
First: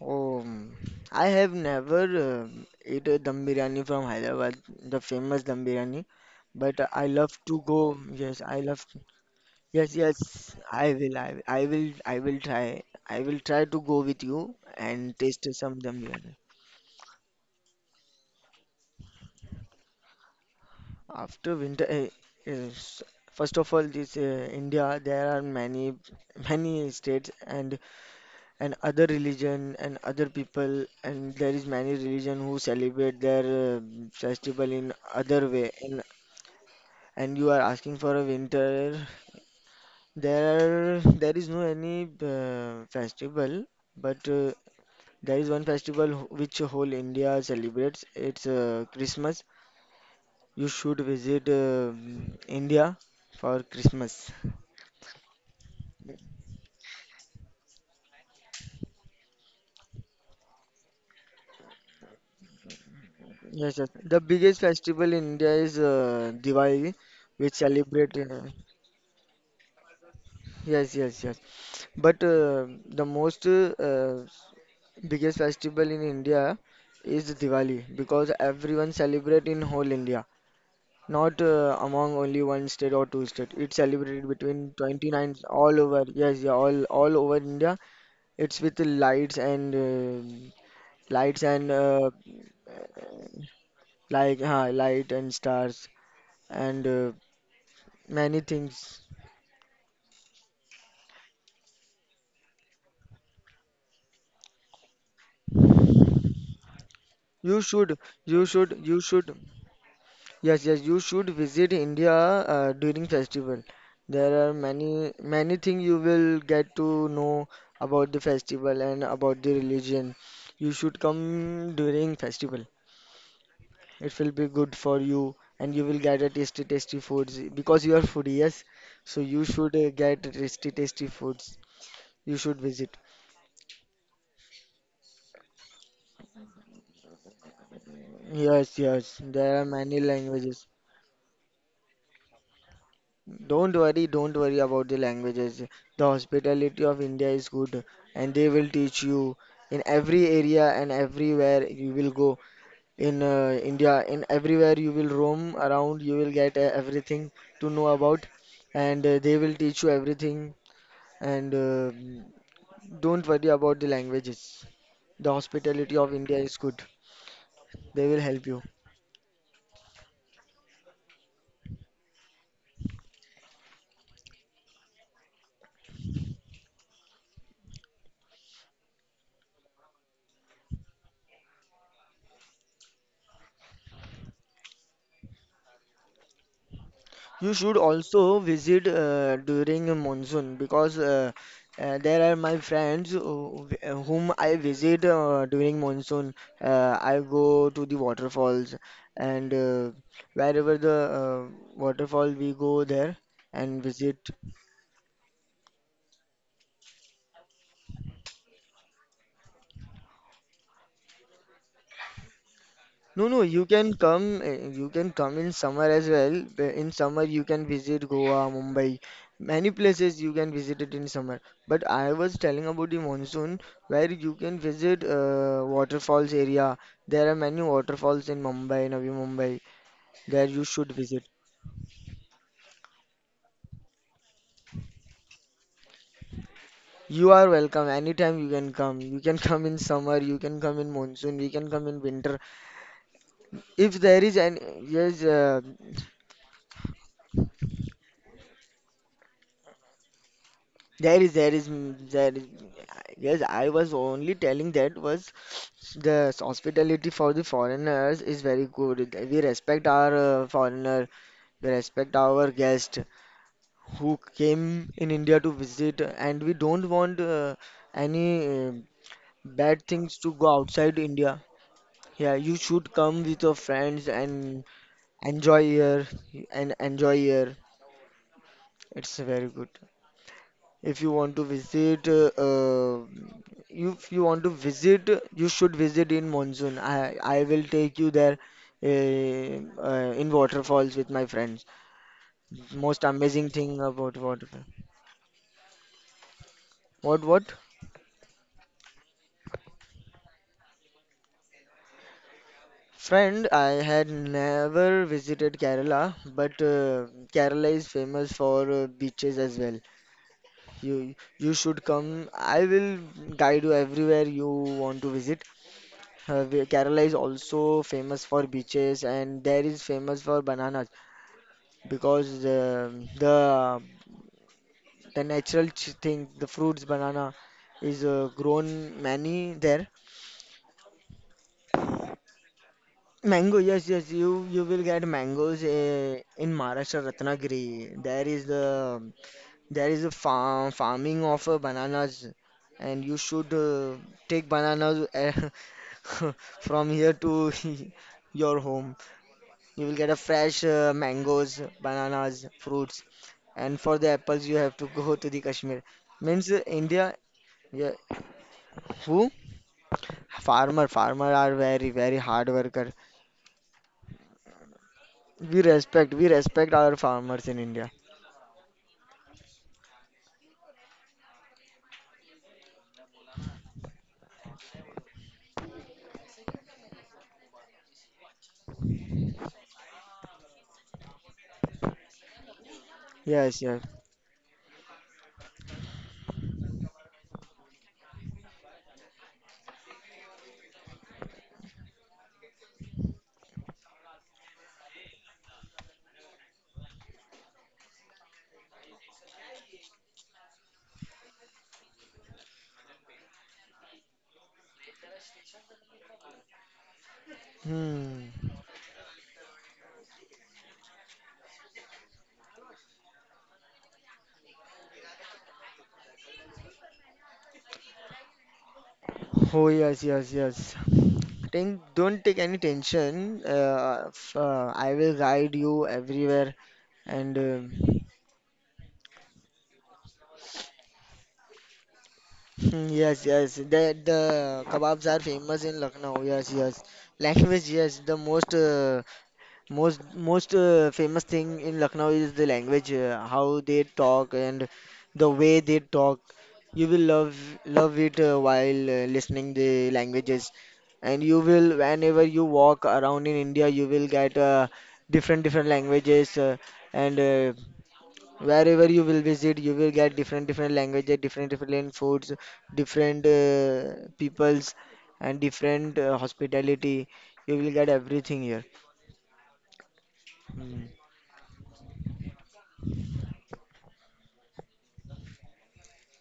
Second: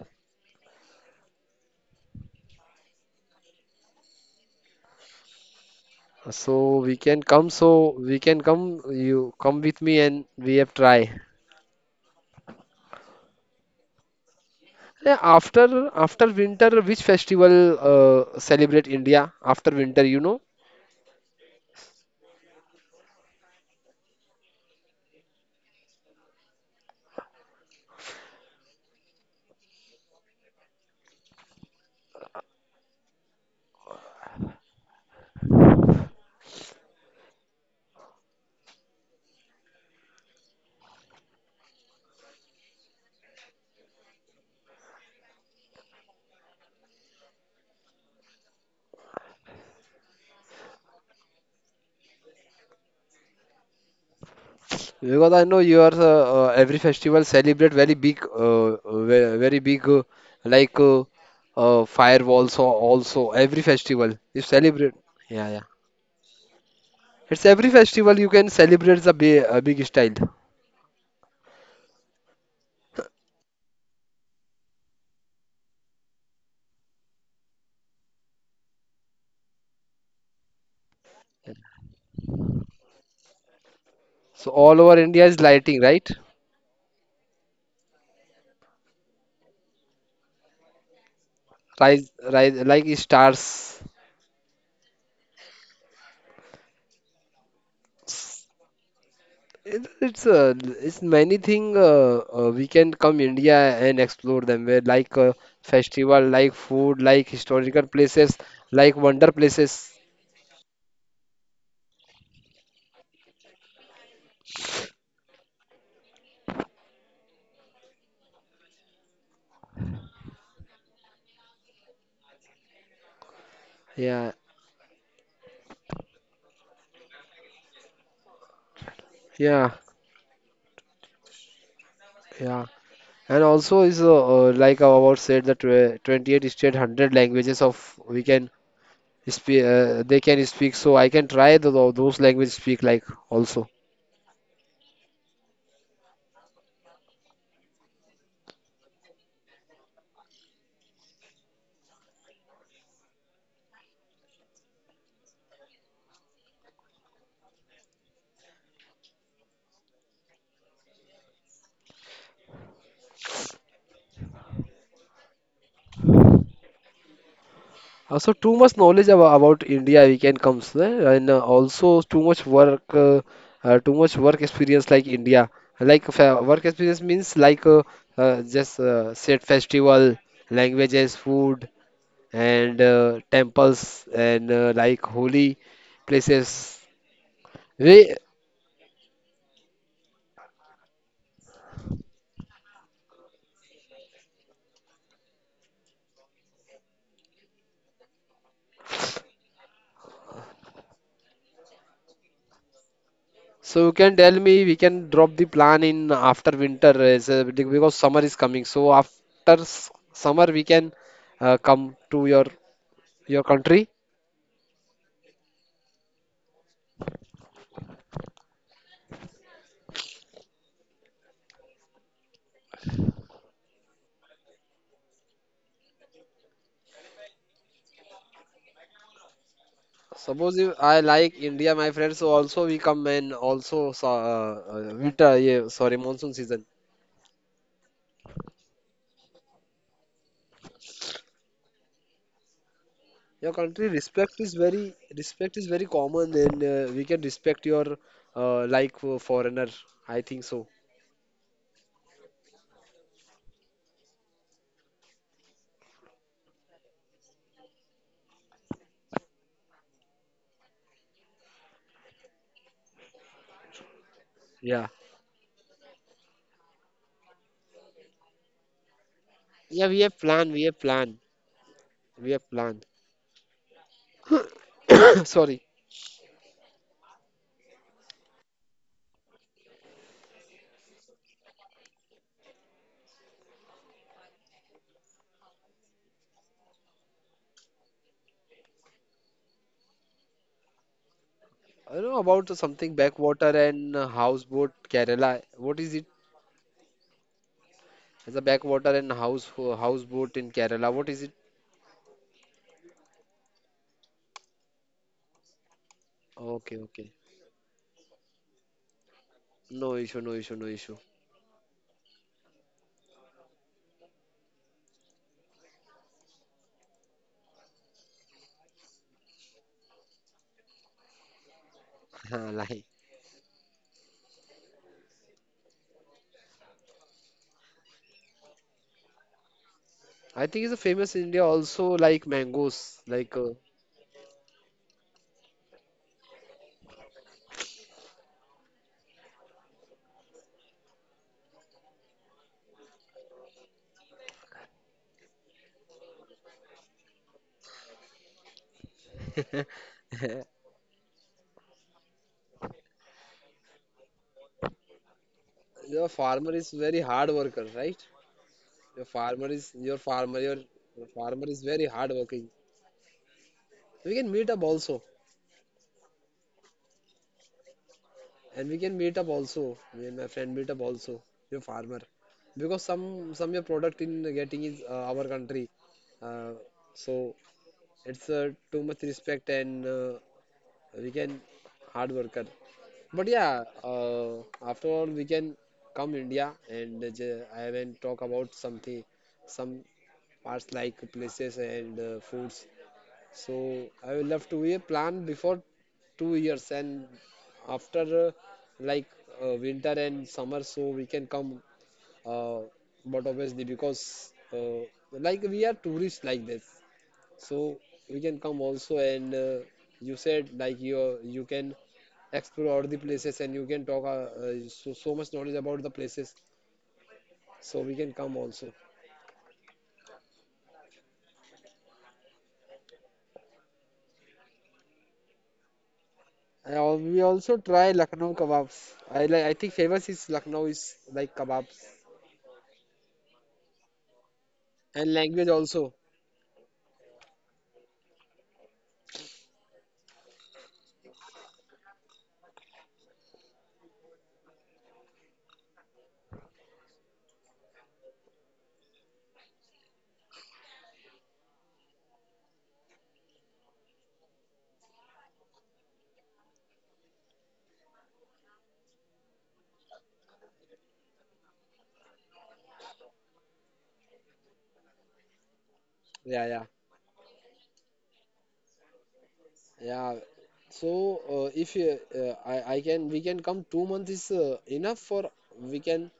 [SPEAKER 1] Oh, mm, I have never uh, ate a dum biryani from Hyderabad, the famous dum biryani,
[SPEAKER 2] So
[SPEAKER 1] but
[SPEAKER 2] we
[SPEAKER 1] I
[SPEAKER 2] can
[SPEAKER 1] love
[SPEAKER 2] come.
[SPEAKER 1] to
[SPEAKER 2] So
[SPEAKER 1] go.
[SPEAKER 2] we can
[SPEAKER 1] Yes, I
[SPEAKER 2] come.
[SPEAKER 1] love.
[SPEAKER 2] You come with
[SPEAKER 1] Yes,
[SPEAKER 2] me, and
[SPEAKER 1] yes.
[SPEAKER 2] we have
[SPEAKER 1] I
[SPEAKER 2] try.
[SPEAKER 1] will. I will. I will try. I will try to go with you and
[SPEAKER 2] Yeah,
[SPEAKER 1] taste some
[SPEAKER 2] after
[SPEAKER 1] dum
[SPEAKER 2] after
[SPEAKER 1] biryani.
[SPEAKER 2] winter, which festival celebrate India after winter? You know?
[SPEAKER 1] After winter eh, is first of all this India there are many states and other religion and other people and there is many religion who celebrate their festival in other way and you are asking for a winter there there is no any festival but there is one festival which whole India celebrates it's Christmas. You should visit India for Christmas.
[SPEAKER 2] Because I know you are every festival celebrate very big, very big, like uh, firewalls or also every
[SPEAKER 1] Yes, yes.
[SPEAKER 2] festival
[SPEAKER 1] The
[SPEAKER 2] you
[SPEAKER 1] biggest
[SPEAKER 2] celebrate.
[SPEAKER 1] festival in
[SPEAKER 2] Yeah,
[SPEAKER 1] India
[SPEAKER 2] yeah.
[SPEAKER 1] is Diwali,
[SPEAKER 2] It's
[SPEAKER 1] which
[SPEAKER 2] every
[SPEAKER 1] celebrate.
[SPEAKER 2] festival you can celebrate the big, big style.
[SPEAKER 1] Yes, yes, yes. But the most biggest festival in India is Diwali because everyone celebrate in whole India, not among only one state or two state. It's celebrated
[SPEAKER 2] So
[SPEAKER 1] between
[SPEAKER 2] all over India
[SPEAKER 1] 29
[SPEAKER 2] is
[SPEAKER 1] all
[SPEAKER 2] lighting,
[SPEAKER 1] over.
[SPEAKER 2] right?
[SPEAKER 1] Yes, yeah, all over India. It's with the lights and lights and
[SPEAKER 2] Rise like stars.
[SPEAKER 1] like light and stars and many
[SPEAKER 2] S-
[SPEAKER 1] things.
[SPEAKER 2] It, it's uh, it's many thing we can come India and explore them where like festival, like food, like
[SPEAKER 1] You
[SPEAKER 2] historical
[SPEAKER 1] should,
[SPEAKER 2] places, like
[SPEAKER 1] you
[SPEAKER 2] wonder
[SPEAKER 1] should.
[SPEAKER 2] places.
[SPEAKER 1] Yes, yes, you should visit India during festival. There are many things you will get to know about the festival and about the religion. You should come during festival. It will
[SPEAKER 2] Yeah,
[SPEAKER 1] be good for you and you will get a tasty tasty foods because you are foodie, yes. So you
[SPEAKER 2] yeah,
[SPEAKER 1] should get tasty tasty foods. You should
[SPEAKER 2] yeah.
[SPEAKER 1] visit.
[SPEAKER 2] And also is like our said that 28 state 100 languages of we can
[SPEAKER 1] Yes, yes, there
[SPEAKER 2] speak
[SPEAKER 1] are many
[SPEAKER 2] they can
[SPEAKER 1] languages.
[SPEAKER 2] speak, so I can try the, those language speak like also.
[SPEAKER 1] Don't worry about the languages. The hospitality of India is good, and they will teach you in every area and everywhere you will go in India. In everywhere you will roam around, you will get everything to know about, and they will teach you everything. And don't worry about the languages. The hospitality of India is good. They will
[SPEAKER 2] Also
[SPEAKER 1] help
[SPEAKER 2] too
[SPEAKER 1] you.
[SPEAKER 2] much knowledge about India we can comes eh? And also too much work experience like India like work experience means like just said festival, languages, food and temples and like holy places.
[SPEAKER 1] You should
[SPEAKER 2] We
[SPEAKER 1] also visit during a monsoon because there are my friends who, whom I visit during monsoon. I go to the waterfalls and wherever the waterfall we go there
[SPEAKER 2] So
[SPEAKER 1] and
[SPEAKER 2] you can
[SPEAKER 1] visit.
[SPEAKER 2] tell me we can drop the plan in after winter as because summer is coming. So after summer we can come to
[SPEAKER 1] No, no,
[SPEAKER 2] your country.
[SPEAKER 1] you can come in summer as well. In summer, you can visit Goa, Mumbai, many places you can visit it in summer. But I was telling about the monsoon, where you can visit waterfalls area. There are many waterfalls in Mumbai, Navi Mumbai, there
[SPEAKER 2] Suppose
[SPEAKER 1] you
[SPEAKER 2] if
[SPEAKER 1] should
[SPEAKER 2] I
[SPEAKER 1] visit.
[SPEAKER 2] like India, my friend, so also we come and also monsoon season.
[SPEAKER 1] You are welcome anytime you can come. You can *laughs* come in summer, you can come in monsoon, you can come in winter.
[SPEAKER 2] Your country
[SPEAKER 1] If there is any, yes,
[SPEAKER 2] respect is very common, and we can respect your foreigner. I think so.
[SPEAKER 1] there is, there is. Yes, I was only telling that was the hospitality for the foreigners is very good. We respect our foreigner, we respect our guest who
[SPEAKER 2] Yeah,
[SPEAKER 1] came in India to visit, and we don't want any uh, bad
[SPEAKER 2] yeah, we
[SPEAKER 1] things
[SPEAKER 2] have
[SPEAKER 1] to go
[SPEAKER 2] plan, we have
[SPEAKER 1] outside
[SPEAKER 2] plan,
[SPEAKER 1] India. Yeah,
[SPEAKER 2] we have
[SPEAKER 1] you
[SPEAKER 2] plan.
[SPEAKER 1] should come with your friends and
[SPEAKER 2] *coughs*
[SPEAKER 1] enjoy
[SPEAKER 2] Sorry,
[SPEAKER 1] here and enjoy here. It's very good. If you want to if you want to visit, you should visit in monsoon. I will take you there, in waterfalls with my friends.
[SPEAKER 2] I know about something
[SPEAKER 1] Most amazing
[SPEAKER 2] backwater
[SPEAKER 1] thing
[SPEAKER 2] and
[SPEAKER 1] about waterfall.
[SPEAKER 2] houseboat Kerala. What is it?
[SPEAKER 1] What?
[SPEAKER 2] It's a backwater and houseboat in Kerala. What is it?
[SPEAKER 1] Friend, I had never visited Kerala, but
[SPEAKER 2] Okay, okay.
[SPEAKER 1] Kerala is famous for beaches as well.
[SPEAKER 2] No issue, no issue, no issue.
[SPEAKER 1] You should come. I will guide you everywhere you want to visit. Kerala is also famous for beaches and there is famous for bananas because
[SPEAKER 2] *laughs* Like,
[SPEAKER 1] the, the natural thing, the fruits banana is grown many there.
[SPEAKER 2] I think it's a famous in India also like mangoes. Like,
[SPEAKER 1] Mango, yes, yes, you will get mangoes in Maharashtra, Ratnagiri. There is a farming of bananas and you should take bananas *laughs* from here to *laughs* your home. You will get a fresh mangoes, bananas, fruits, and for the apples you have to go to the Kashmir.
[SPEAKER 2] *laughs* your
[SPEAKER 1] Means
[SPEAKER 2] farmer is very
[SPEAKER 1] India,
[SPEAKER 2] hard worker,
[SPEAKER 1] yeah,
[SPEAKER 2] right? Your
[SPEAKER 1] who?
[SPEAKER 2] farmer is your farmer.
[SPEAKER 1] Farmer,
[SPEAKER 2] Your
[SPEAKER 1] farmer
[SPEAKER 2] farmer
[SPEAKER 1] are
[SPEAKER 2] is very
[SPEAKER 1] very
[SPEAKER 2] hard
[SPEAKER 1] very hard
[SPEAKER 2] working.
[SPEAKER 1] worker.
[SPEAKER 2] We can meet up also.
[SPEAKER 1] We respect our farmers in India.
[SPEAKER 2] And we can meet up also. Me and my friend meet up also. Your farmer, because some your product in getting is our country, uh, so it's too much respect and we can hard worker. But
[SPEAKER 1] Yes,
[SPEAKER 2] yeah,
[SPEAKER 1] yes.
[SPEAKER 2] after all we can come India and I will talk about something, some parts like places and foods, so I will have to be a plan before 2 years and after like winter and summer so we can come, uh, but obviously because like we are tourists like this, so we
[SPEAKER 1] Hmm.
[SPEAKER 2] can come also and you said like you can explore all the places and you can talk so, so much knowledge about the places, so we can come also.
[SPEAKER 1] Oh yes, yes, yes. Think, don't take any tension. I will guide you everywhere,
[SPEAKER 2] We
[SPEAKER 1] and
[SPEAKER 2] also try Lucknow kebabs. I like, I think famous is Lucknow is like kebabs.
[SPEAKER 1] hmm, yes, yes. The kebabs
[SPEAKER 2] And
[SPEAKER 1] are
[SPEAKER 2] language
[SPEAKER 1] famous in
[SPEAKER 2] also.
[SPEAKER 1] Lucknow. Yes, yes. Language, yes. The most famous thing in Lucknow is the language, how they talk and the way they talk. You will love it while listening the languages, and you will whenever you walk around in India, you will get different different languages and wherever you will visit you will get different different languages different different foods different peoples and different
[SPEAKER 2] Yeah, yeah,
[SPEAKER 1] hospitality you will get everything here.
[SPEAKER 2] yeah,
[SPEAKER 1] Hmm.
[SPEAKER 2] so if you, I can we can come 2 months is enough for we can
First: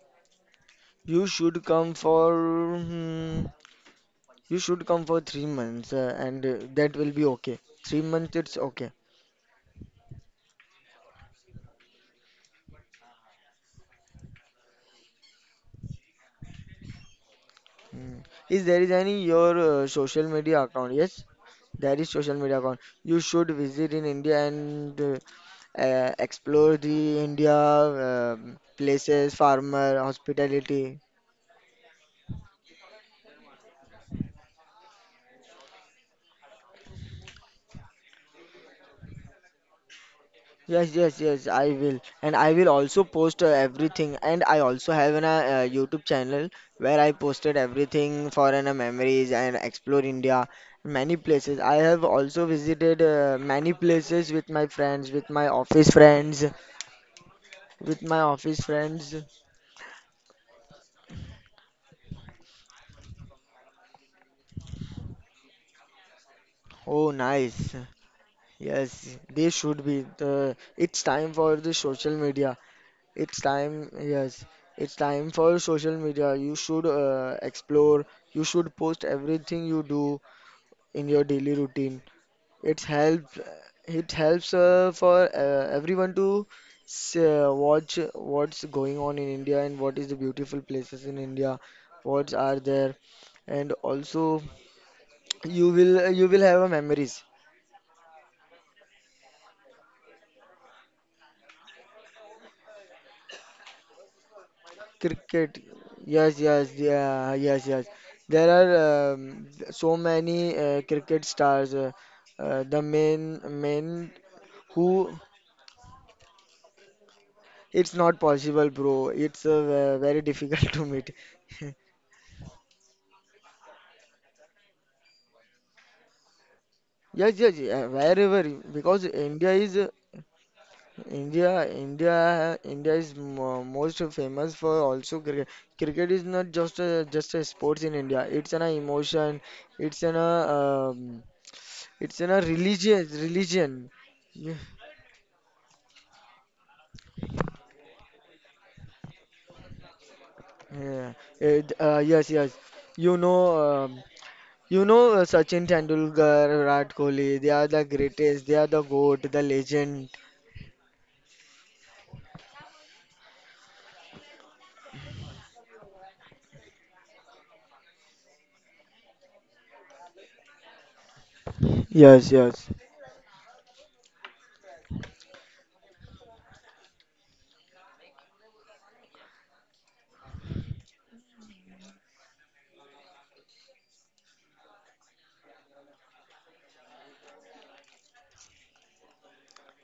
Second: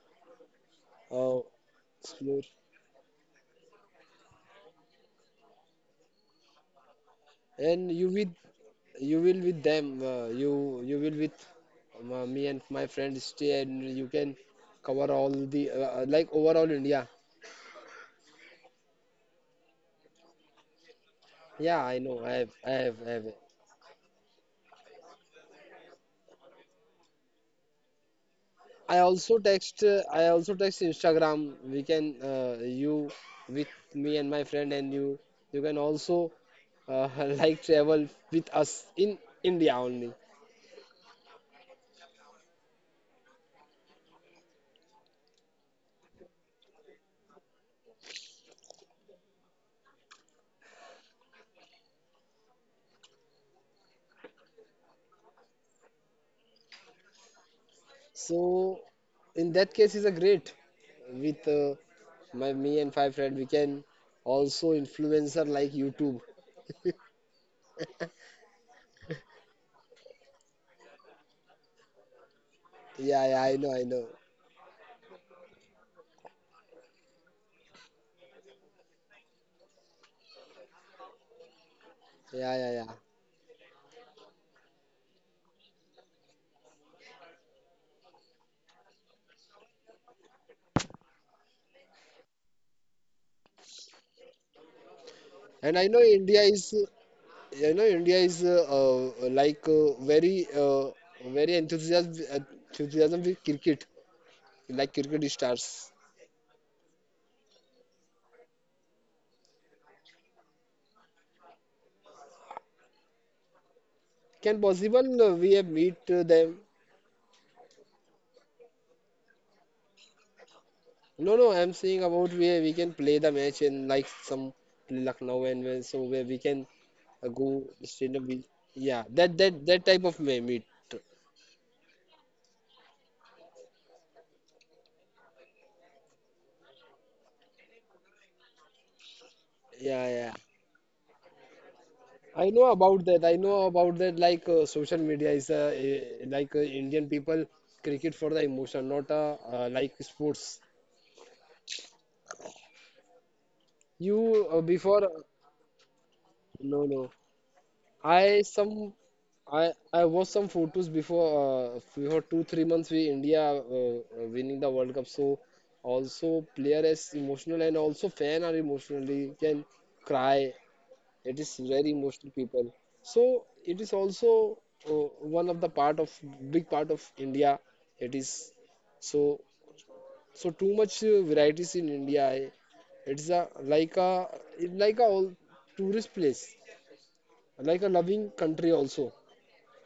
[SPEAKER 1] You
[SPEAKER 2] uh,
[SPEAKER 1] should come
[SPEAKER 2] explore
[SPEAKER 1] for you should come for 3 months and that will be okay,
[SPEAKER 2] and
[SPEAKER 1] three
[SPEAKER 2] you with
[SPEAKER 1] months it's okay.
[SPEAKER 2] you will with them you will with me and my friend stay and you can cover all the like overall India.
[SPEAKER 1] Hmm. Is there is any your social media account? Yes,
[SPEAKER 2] Yeah,
[SPEAKER 1] there
[SPEAKER 2] I
[SPEAKER 1] is
[SPEAKER 2] know, I
[SPEAKER 1] social
[SPEAKER 2] have
[SPEAKER 1] media
[SPEAKER 2] I
[SPEAKER 1] account.
[SPEAKER 2] have I
[SPEAKER 1] You
[SPEAKER 2] have.
[SPEAKER 1] should visit in India and explore the India places, farmer,
[SPEAKER 2] I also text
[SPEAKER 1] hospitality.
[SPEAKER 2] Instagram, we can you with me and my friend and you can also uh, *laughs* like travel with us in India only.
[SPEAKER 1] Yes, yes, yes, I will. And I will also post everything. And I also have an YouTube channel where I posted everything for memories and explore India, many places. I have also visited many places with my friends, with my with my office
[SPEAKER 2] So
[SPEAKER 1] friends.
[SPEAKER 2] in that case, is a great with my me and five friend. We can also influencer like YouTube.
[SPEAKER 1] Oh,
[SPEAKER 2] *laughs*
[SPEAKER 1] nice. Yes, they should be. It's time for the social media.
[SPEAKER 2] Yeah,
[SPEAKER 1] It's
[SPEAKER 2] yeah, I know, I
[SPEAKER 1] time,
[SPEAKER 2] know.
[SPEAKER 1] yes, it's time for social media. You should explore. You should post everything you do in your daily routine.
[SPEAKER 2] Yeah, yeah,
[SPEAKER 1] It
[SPEAKER 2] yeah.
[SPEAKER 1] helps. It helps for everyone to watch what's going on in India and what is the beautiful places in India, what are there, and also
[SPEAKER 2] And I know
[SPEAKER 1] you will
[SPEAKER 2] India
[SPEAKER 1] have a
[SPEAKER 2] is,
[SPEAKER 1] memories.
[SPEAKER 2] you know, India is very enthusiasm, enthusiasm with cricket, like cricket
[SPEAKER 1] Cricket,
[SPEAKER 2] stars.
[SPEAKER 1] yes, yes, yeah, yes, yes. There are so many cricket stars. The main men
[SPEAKER 2] Can
[SPEAKER 1] who,
[SPEAKER 2] possible we have meet them?
[SPEAKER 1] it's not possible, bro. It's very difficult *laughs* to meet.
[SPEAKER 2] No, no, I'm
[SPEAKER 1] *laughs*
[SPEAKER 2] saying about where we can play the match in like some Lucknow and where, so where we can
[SPEAKER 1] Yes, yes,
[SPEAKER 2] go
[SPEAKER 1] yeah,
[SPEAKER 2] straight up.
[SPEAKER 1] wherever,
[SPEAKER 2] Yeah,
[SPEAKER 1] because
[SPEAKER 2] that that that type of meet.
[SPEAKER 1] India, India is mo most famous for also cricket. Cricket is not just a sports in India. It's an emotion. It's
[SPEAKER 2] Yeah,
[SPEAKER 1] an
[SPEAKER 2] yeah.
[SPEAKER 1] it's in a
[SPEAKER 2] I know about
[SPEAKER 1] religious
[SPEAKER 2] that. I know
[SPEAKER 1] religion.
[SPEAKER 2] about that. Like
[SPEAKER 1] Yeah,
[SPEAKER 2] social media is Indian people cricket for the emotion, not like sports.
[SPEAKER 1] yeah. Yes, yes. You know, um,
[SPEAKER 2] You
[SPEAKER 1] you
[SPEAKER 2] before
[SPEAKER 1] know Sachin Tendulkar,
[SPEAKER 2] No,
[SPEAKER 1] Virat
[SPEAKER 2] no,
[SPEAKER 1] Kohli. They are the
[SPEAKER 2] I
[SPEAKER 1] greatest. They are the
[SPEAKER 2] some
[SPEAKER 1] goat, the
[SPEAKER 2] I I
[SPEAKER 1] legend.
[SPEAKER 2] watched some photos before 2 3 months we India winning the World Cup. So also player is emotional and also fan are emotionally can cry. It is very emotional
[SPEAKER 1] Yes, yes,
[SPEAKER 2] people. So it is also uh, one of the part of big part of India. It is so so too much varieties in India. It's a like a like a all tourist place, like a loving country also.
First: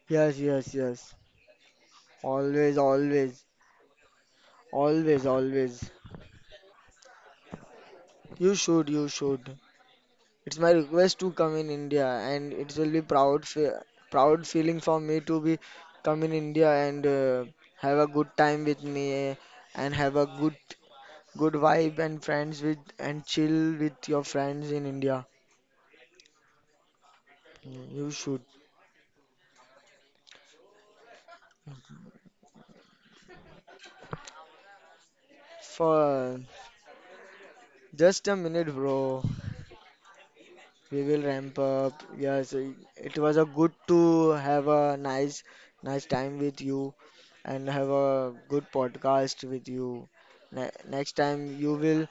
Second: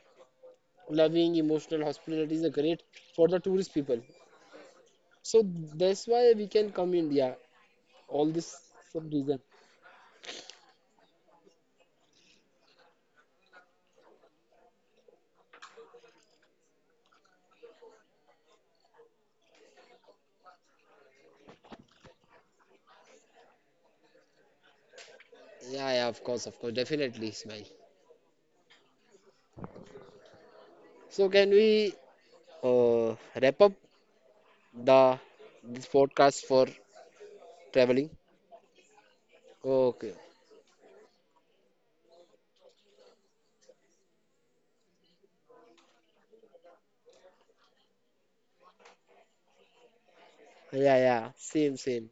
[SPEAKER 1] yes, yes, yes.
[SPEAKER 2] Loving emotional hospitality is a
[SPEAKER 1] Always,
[SPEAKER 2] great for the
[SPEAKER 1] always,
[SPEAKER 2] tourist people,
[SPEAKER 1] always,
[SPEAKER 2] so
[SPEAKER 1] always.
[SPEAKER 2] that's why we can come India all this
[SPEAKER 1] You should,
[SPEAKER 2] some
[SPEAKER 1] you
[SPEAKER 2] reason.
[SPEAKER 1] should. It's my request to come in India, and it will be proud, fe proud feeling for me to be come in India and have a good time with me and have a good good vibe and friends with and chill with your friends in India.
[SPEAKER 2] Yeah, yeah, of course, definitely, Ismail.
[SPEAKER 1] Mm, you should.
[SPEAKER 2] So can we uh, wrap up the this
[SPEAKER 1] For
[SPEAKER 2] podcast for traveling?
[SPEAKER 1] just a minute, bro.
[SPEAKER 2] Okay.
[SPEAKER 1] We will ramp up. Yes, it was a good to have a nice, nice time with you and have a good podcast with you.
[SPEAKER 2] Yeah,
[SPEAKER 1] Next
[SPEAKER 2] yeah,
[SPEAKER 1] time you
[SPEAKER 2] same,
[SPEAKER 1] will,
[SPEAKER 2] same.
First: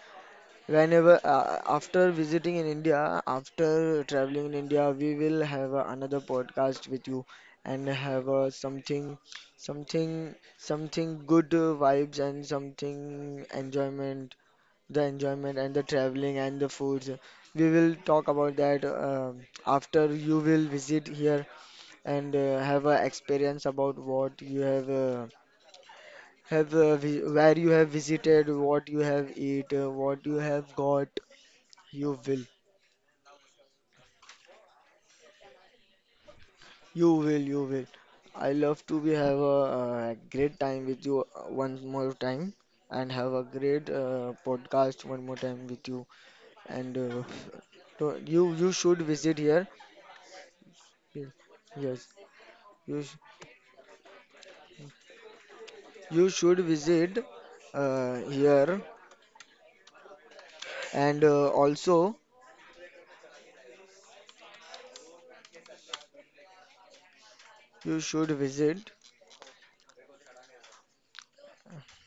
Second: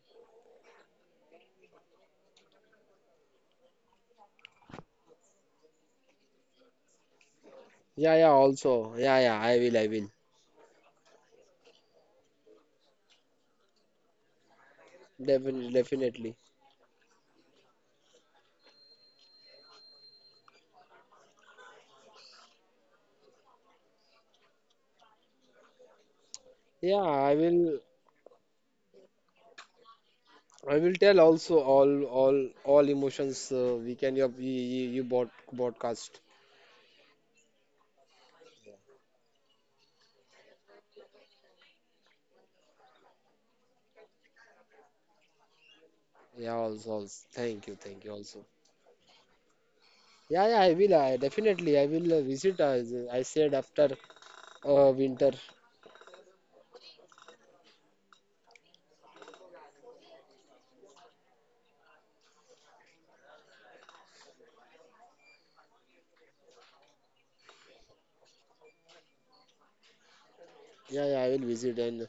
[SPEAKER 1] whenever after visiting in India, after traveling in India, we will have another podcast with you and
[SPEAKER 2] Yeah, yeah,
[SPEAKER 1] have
[SPEAKER 2] also. Yeah, yeah, I will.
[SPEAKER 1] something good vibes and something enjoyment, the enjoyment
[SPEAKER 2] Definitely,
[SPEAKER 1] and the
[SPEAKER 2] definitely.
[SPEAKER 1] traveling and the foods. We will talk about that after you will visit here and have a experience about what you have.
[SPEAKER 2] Yeah, i
[SPEAKER 1] Where you
[SPEAKER 2] will
[SPEAKER 1] have visited, what you have eat, what you have
[SPEAKER 2] i will tell
[SPEAKER 1] got,
[SPEAKER 2] also
[SPEAKER 1] you
[SPEAKER 2] all
[SPEAKER 1] will.
[SPEAKER 2] all emotions, we can you you, you bought broadcast.
[SPEAKER 1] You will, you will. I love to be have a, great time with you one more time and have a great podcast one more time with you.
[SPEAKER 2] Yeah, also,
[SPEAKER 1] And
[SPEAKER 2] also. Thank you also.
[SPEAKER 1] you you should visit here.
[SPEAKER 2] Yeah, yeah, I will. I
[SPEAKER 1] Ye-
[SPEAKER 2] definitely I
[SPEAKER 1] Yes,
[SPEAKER 2] will visit. As
[SPEAKER 1] you sh
[SPEAKER 2] I said after winter.
[SPEAKER 1] you should visit here and also you should visit
[SPEAKER 2] Yeah, yeah, I will visit. And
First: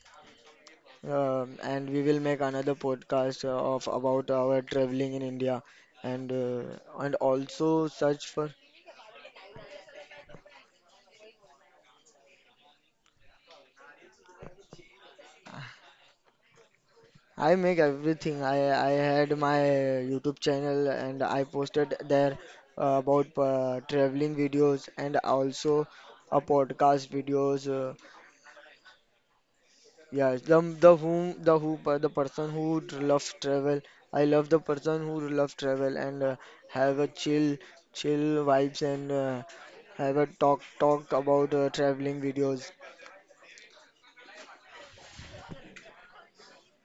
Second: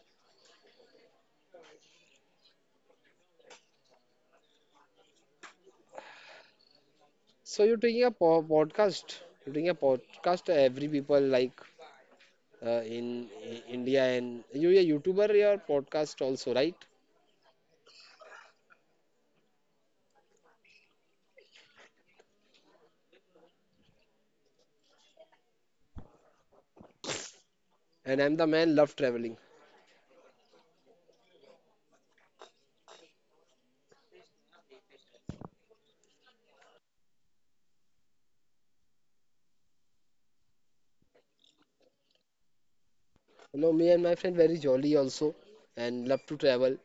[SPEAKER 1] and we will make another podcast of about our traveling in India and
[SPEAKER 2] so you're
[SPEAKER 1] also
[SPEAKER 2] doing a
[SPEAKER 1] search
[SPEAKER 2] po
[SPEAKER 1] for,
[SPEAKER 2] podcast. You're doing a podcast. Every people like in India and you're a YouTuber. Your podcast also, right?
[SPEAKER 1] I make everything. I had my YouTube channel and I posted there about traveling videos and also a podcast videos.
[SPEAKER 2] And I'm the man. Love traveling.
[SPEAKER 1] Yeah, the whom the who, the person who loves travel. I love the person who loves travel and have a chill vibes and have a talk about traveling videos.
[SPEAKER 2] You know, me and my friend very jolly also and love to travel.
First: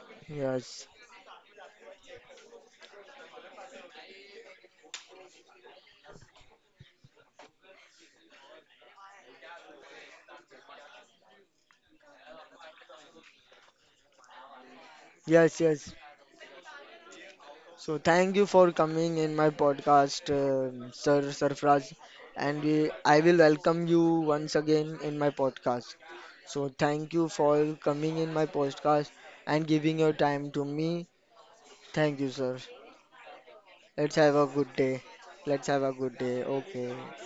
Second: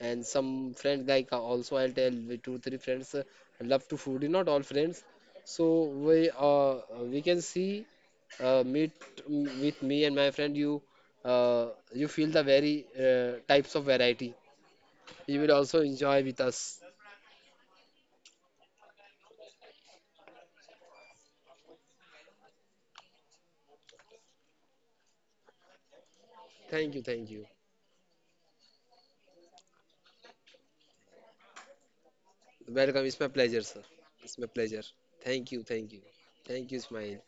[SPEAKER 2] And some
[SPEAKER 1] Yes,
[SPEAKER 2] friend like also I'll tell we 2 3 friends love to food. Not all friends. So we uh, we can see meet mm, with me and my friend. You you feel the very types of variety. You will
[SPEAKER 1] yes,
[SPEAKER 2] also
[SPEAKER 1] yes.
[SPEAKER 2] enjoy with us.
[SPEAKER 1] So thank you for coming in my podcast, Sir Sarfraz, and I will welcome you once again in my podcast. So
[SPEAKER 2] Thank you,
[SPEAKER 1] thank you
[SPEAKER 2] thank you.
[SPEAKER 1] for coming in my podcast and giving your time to me. Thank you, sir.
[SPEAKER 2] Welcome. It's my pleasure, sir.
[SPEAKER 1] Let's have
[SPEAKER 2] It's my
[SPEAKER 1] a good
[SPEAKER 2] pleasure.
[SPEAKER 1] day.
[SPEAKER 2] Thank you,
[SPEAKER 1] Let's have
[SPEAKER 2] thank
[SPEAKER 1] a
[SPEAKER 2] you,
[SPEAKER 1] good day.
[SPEAKER 2] thank you,
[SPEAKER 1] Okay.
[SPEAKER 2] Ismail.